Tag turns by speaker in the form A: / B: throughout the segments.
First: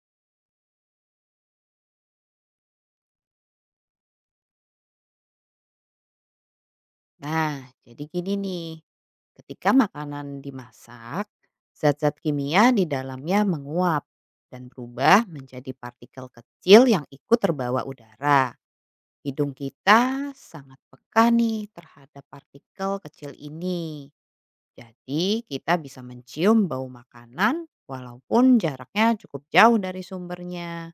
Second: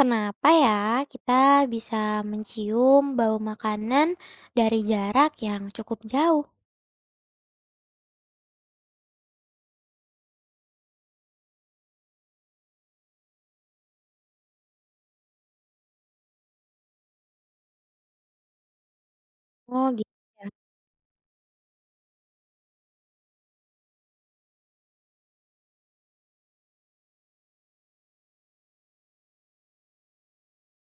A: Kenapa ya kita bisa mencium bau makanan dari jarak yang cukup jauh?
B: Nah, jadi gini nih, ketika makanan dimasak, zat-zat kimia di dalamnya menguap dan berubah menjadi partikel kecil yang ikut terbawa udara. Hidung
A: Oh gitu
B: kita
A: ya.
B: sangat peka nih terhadap partikel kecil ini. Jadi kita bisa mencium bau makanan walaupun jaraknya cukup jauh dari sumbernya.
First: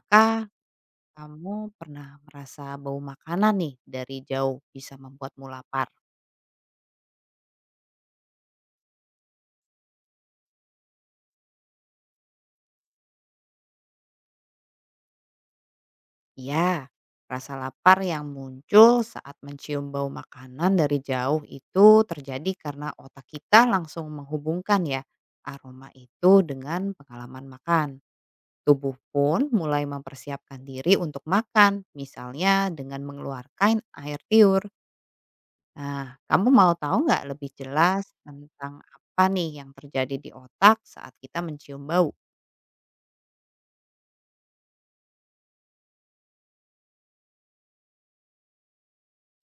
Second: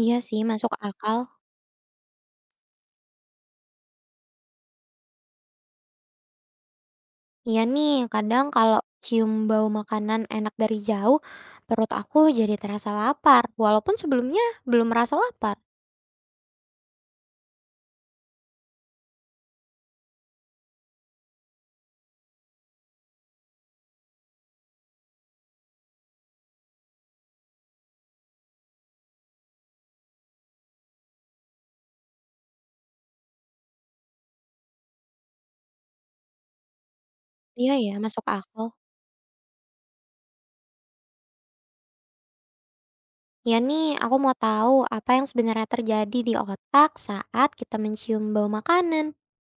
A: Iya sih masuk akal.
B: kamu pernah merasa bau makanan nih dari jauh bisa membuatmu lapar?
A: Iya nih kadang kalau cium bau makanan enak dari jauh, perut aku jadi terasa lapar walaupun sebelumnya belum merasa lapar.
B: Iya, rasa lapar yang muncul saat mencium bau makanan dari jauh itu terjadi karena otak kita langsung menghubungkan ya aroma itu dengan pengalaman makan. Tubuh pun mulai mempersiapkan diri untuk makan, misalnya dengan mengeluarkan air tiur. Nah, kamu mau tahu nggak lebih
A: Iya ya
B: jelas
A: masuk akal.
B: tentang apa nih yang terjadi di otak saat kita mencium bau?
A: Iya nih aku mau tahu apa yang sebenarnya terjadi di otak saat kita mencium bau makanan.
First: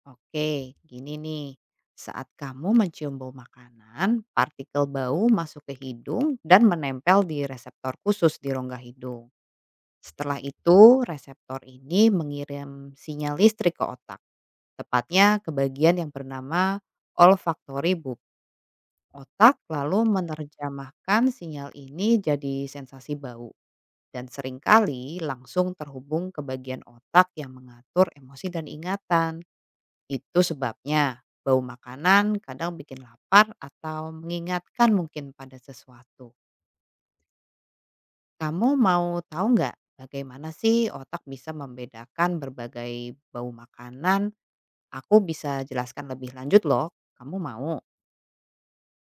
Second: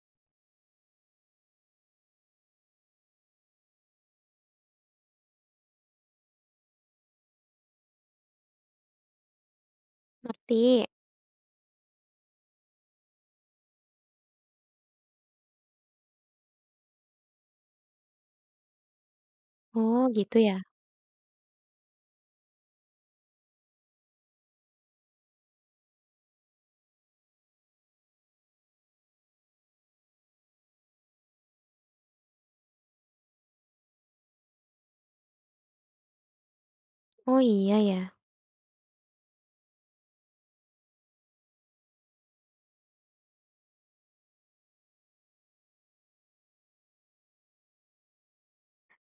B: Oke, gini nih. Saat kamu mencium bau makanan, partikel bau masuk ke hidung dan menempel di reseptor khusus di rongga hidung. Setelah
A: Ngerti?
B: itu, reseptor ini mengirim sinyal listrik ke otak, tepatnya ke bagian yang bernama olfactory bulb. Otak lalu
A: Oh gitu ya.
B: menerjemahkan sinyal ini jadi sensasi bau dan seringkali langsung terhubung ke bagian otak yang mengatur emosi dan ingatan. Itu sebabnya bau makanan kadang bikin lapar atau mengingatkan mungkin pada sesuatu.
A: Oh iya ya.
B: Kamu mau tahu nggak bagaimana sih otak bisa membedakan berbagai bau makanan? Aku bisa jelaskan lebih lanjut loh. Kamu mau?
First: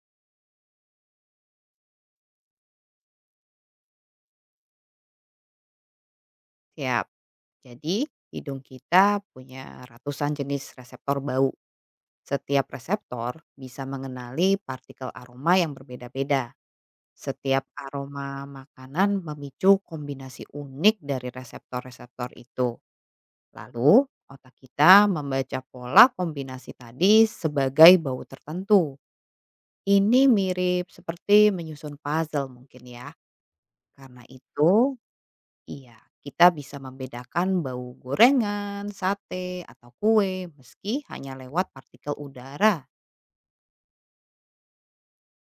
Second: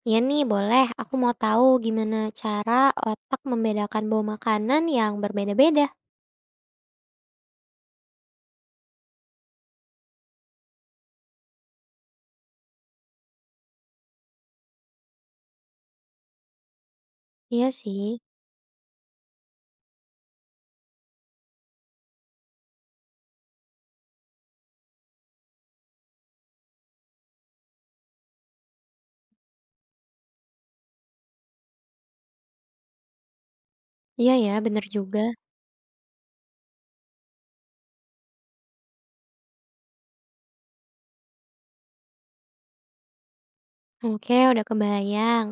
A: Iya nih, boleh. Aku mau tahu gimana cara otak membedakan bau makanan yang berbeda-beda.
B: Siap. Jadi hidung kita punya ratusan jenis reseptor bau. Setiap reseptor bisa mengenali partikel aroma yang berbeda-beda. Setiap
A: Iya sih.
B: aroma makanan memicu kombinasi unik dari reseptor-reseptor itu. Lalu, otak kita membaca pola kombinasi tadi sebagai bau tertentu. Ini mirip seperti menyusun puzzle mungkin ya. Karena
A: Iya ya, bener
B: itu,
A: juga.
B: iya, kita bisa membedakan bau gorengan, sate, atau kue meski hanya lewat partikel udara.
A: Oke, udah kebayang.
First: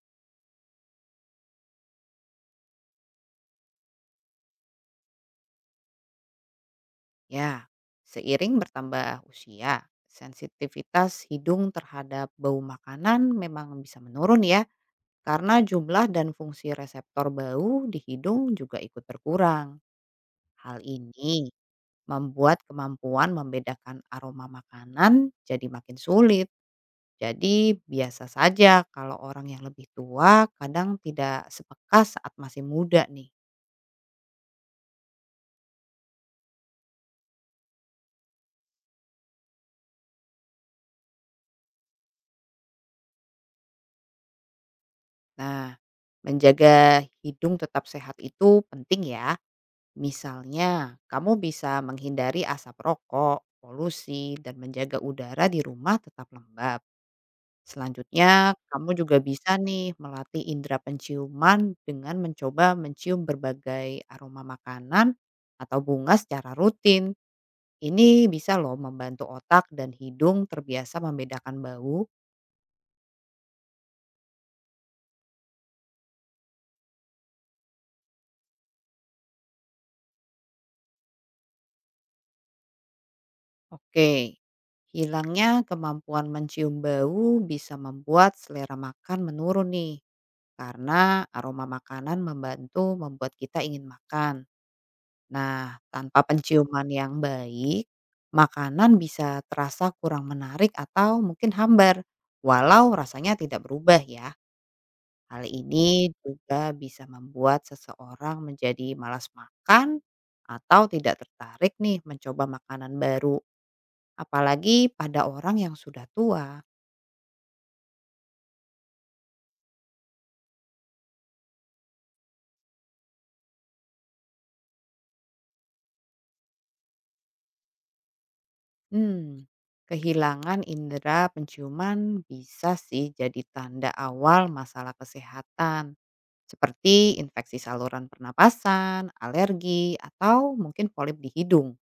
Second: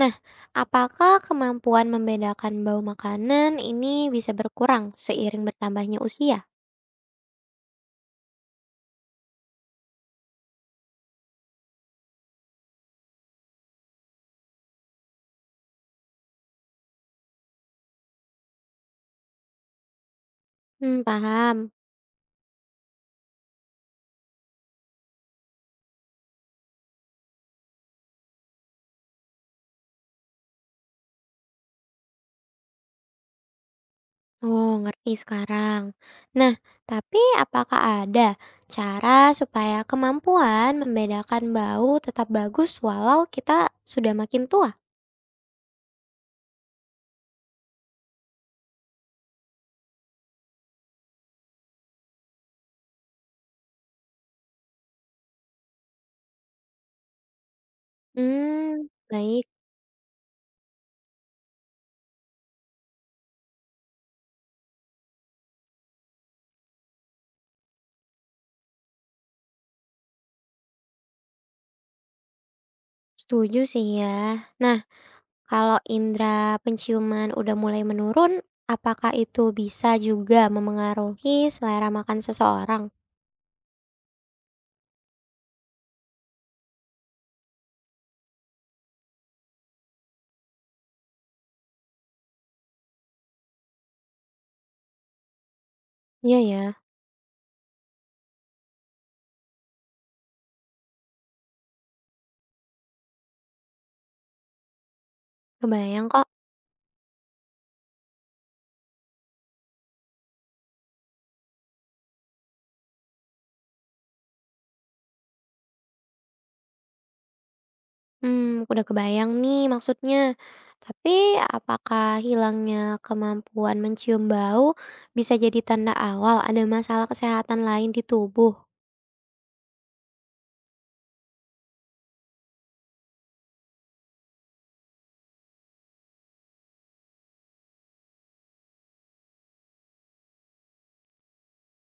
A: Nah, apakah kemampuan membedakan bau makanan ini bisa berkurang seiring bertambahnya usia?
B: Ya, seiring bertambah usia, sensitivitas hidung terhadap bau makanan memang bisa menurun ya, karena jumlah dan fungsi reseptor bau di hidung juga ikut berkurang. Hal
A: Hmm,
B: ini
A: paham.
B: membuat kemampuan membedakan aroma makanan jadi makin sulit. Jadi biasa saja kalau orang yang lebih tua kadang tidak sepeka saat masih muda nih.
A: Oh, ngerti sekarang. Nah, tapi apakah ada cara supaya kemampuan membedakan bau tetap bagus walau kita sudah makin tua?
B: Nah, menjaga hidung tetap sehat itu penting ya. Misalnya, kamu bisa menghindari asap rokok, polusi, dan menjaga udara di rumah tetap lembab. Selanjutnya,
A: Hmm
B: kamu juga
A: baik,
B: bisa nih melatih indera penciuman dengan mencoba mencium berbagai aroma makanan atau bunga secara rutin. Ini bisa loh membantu otak dan hidung terbiasa membedakan bau.
A: setuju sih ya. Nah, kalau indera penciuman udah mulai menurun, apakah itu bisa juga memengaruhi selera makan seseorang?
B: Oke, hilangnya kemampuan mencium bau bisa membuat selera makan menurun nih karena aroma makanan membantu membuat kita ingin makan. Nah, tanpa
A: Iya ya,
B: penciuman yang baik, makanan bisa terasa kurang menarik atau mungkin hambar, walau rasanya tidak berubah ya. Hal
A: kebayang
B: ini
A: kok.
B: juga bisa membuat seseorang menjadi malas makan atau tidak tertarik nih mencoba makanan baru, apalagi pada orang yang sudah tua.
A: Hmm udah kebayang nih maksudnya. Tapi apakah hilangnya kemampuan mencium bau bisa jadi tanda awal ada masalah kesehatan lain di tubuh?
B: Hmm, kehilangan indera penciuman bisa sih jadi tanda awal masalah kesehatan, seperti infeksi saluran pernapasan, alergi, atau mungkin polip di hidung.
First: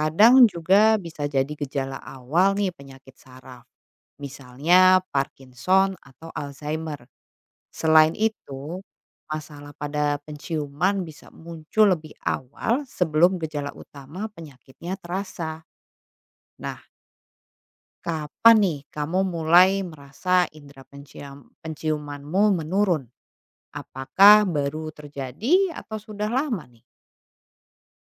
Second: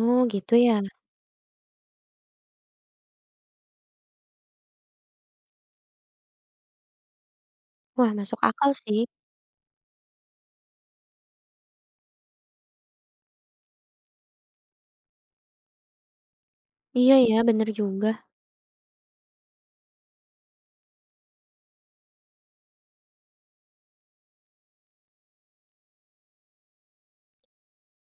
A: Oh gitu ya?
B: juga bisa jadi gejala awal nih penyakit saraf, misalnya Parkinson atau Alzheimer. Selain
A: Wah masuk akal
B: itu,
A: sih.
B: masalah pada penciuman bisa muncul lebih awal sebelum gejala utama penyakitnya terasa. Nah,
A: Iya ya, bener juga.
B: kapan nih kamu mulai merasa indera penciumanmu menurun? Apakah baru terjadi atau sudah lama nih?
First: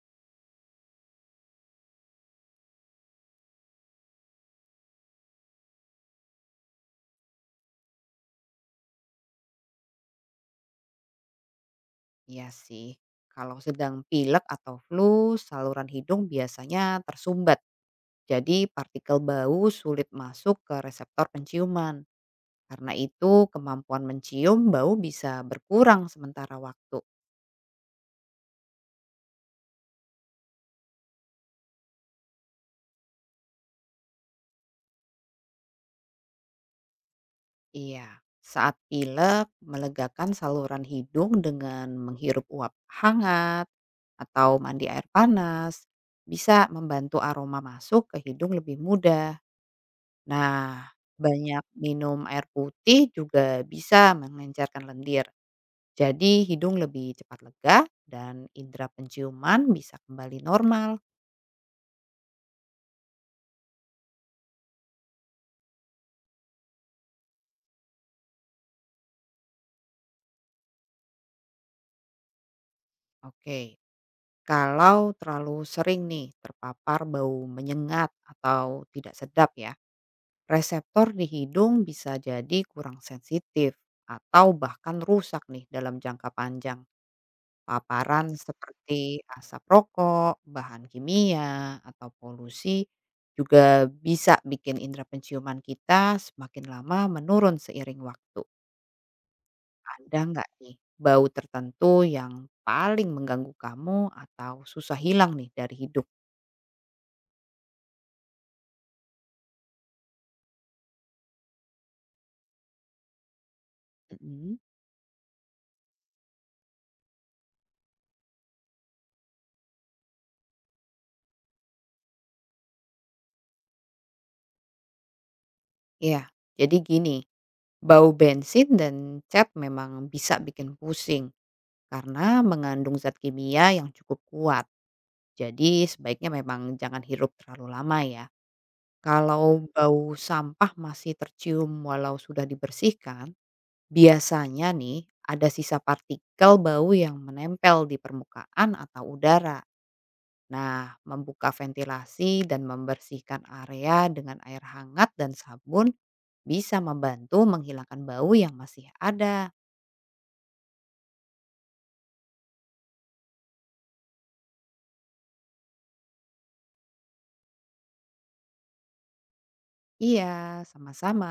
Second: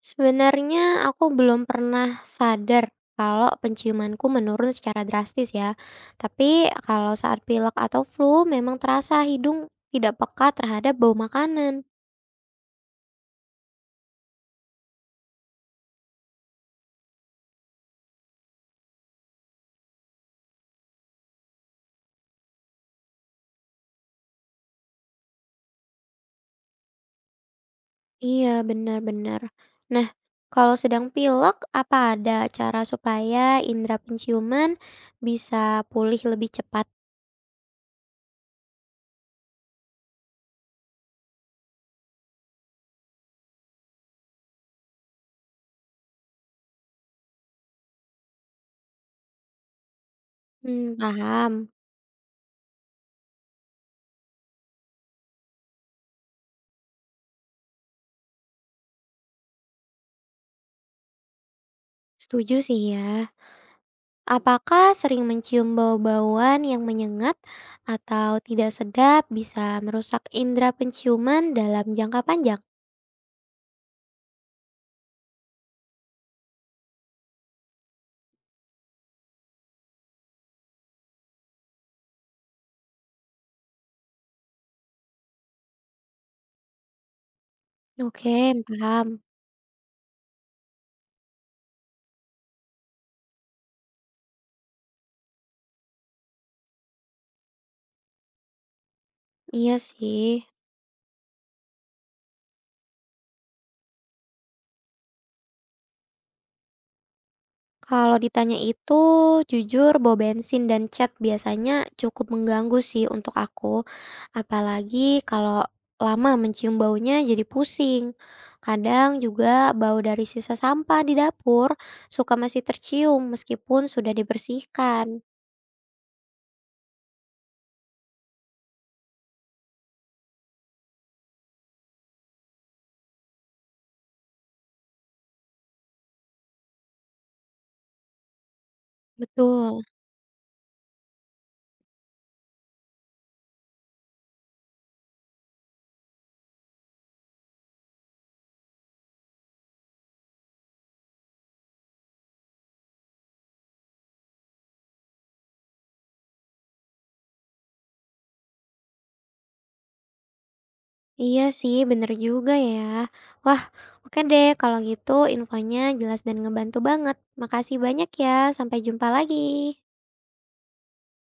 A: Sebenarnya aku belum pernah sadar kalau penciumanku menurun secara drastis ya. Tapi kalau saat pilek atau flu memang terasa hidung tidak peka terhadap bau makanan.
B: Iya sih, kalau sedang pilek atau flu, saluran hidung biasanya tersumbat. Jadi partikel bau sulit masuk ke reseptor penciuman. Karena itu kemampuan mencium bau bisa berkurang sementara waktu.
A: Iya, benar-benar. Nah, kalau sedang pilek, apa ada cara supaya indera penciuman bisa pulih lebih cepat?
B: Iya, saat pilek, melegakan saluran hidung dengan menghirup uap hangat atau mandi air panas bisa membantu aroma masuk ke hidung lebih mudah. Nah,
A: Hmm, paham.
B: banyak minum air putih juga bisa mengencerkan lendir. Jadi hidung lebih cepat lega dan indera penciuman bisa kembali normal.
A: Setuju sih ya. Apakah sering mencium bau-bauan yang menyengat atau tidak sedap bisa merusak indera penciuman dalam jangka panjang?
B: Oke, kalau terlalu sering nih terpapar bau menyengat atau tidak sedap ya, reseptor di hidung bisa jadi kurang sensitif atau bahkan rusak nih dalam jangka panjang. Paparan
A: Oke, paham.
B: seperti asap rokok, bahan kimia, atau polusi juga bisa bikin indera penciuman kita semakin lama menurun seiring waktu.
A: Iya
B: Ada
A: sih.
B: nggak nih bau tertentu yang paling mengganggu kamu atau susah hilang nih dari hidup?
A: Kalau ditanya itu, jujur bau bensin dan cat biasanya cukup mengganggu sih untuk aku.
B: Mm-mm.
A: Apalagi kalau lama mencium baunya jadi pusing. Kadang juga bau dari sisa sampah di dapur suka masih tercium meskipun sudah dibersihkan.
B: Iya, jadi gini, bau bensin dan cat memang bisa bikin pusing karena mengandung zat kimia yang cukup kuat. Jadi sebaiknya memang jangan hirup terlalu lama ya. Kalau
A: Betul.
B: bau sampah masih tercium walau sudah dibersihkan, biasanya nih ada sisa partikel bau yang menempel di permukaan atau udara. Nah, membuka ventilasi dan membersihkan area dengan air hangat dan sabun bisa membantu menghilangkan bau yang masih ada.
A: Iya sih, bener juga ya. Wah, oke deh kalau gitu infonya jelas dan ngebantu banget. Makasih banyak ya, sampai jumpa lagi.
B: Iya, sama-sama.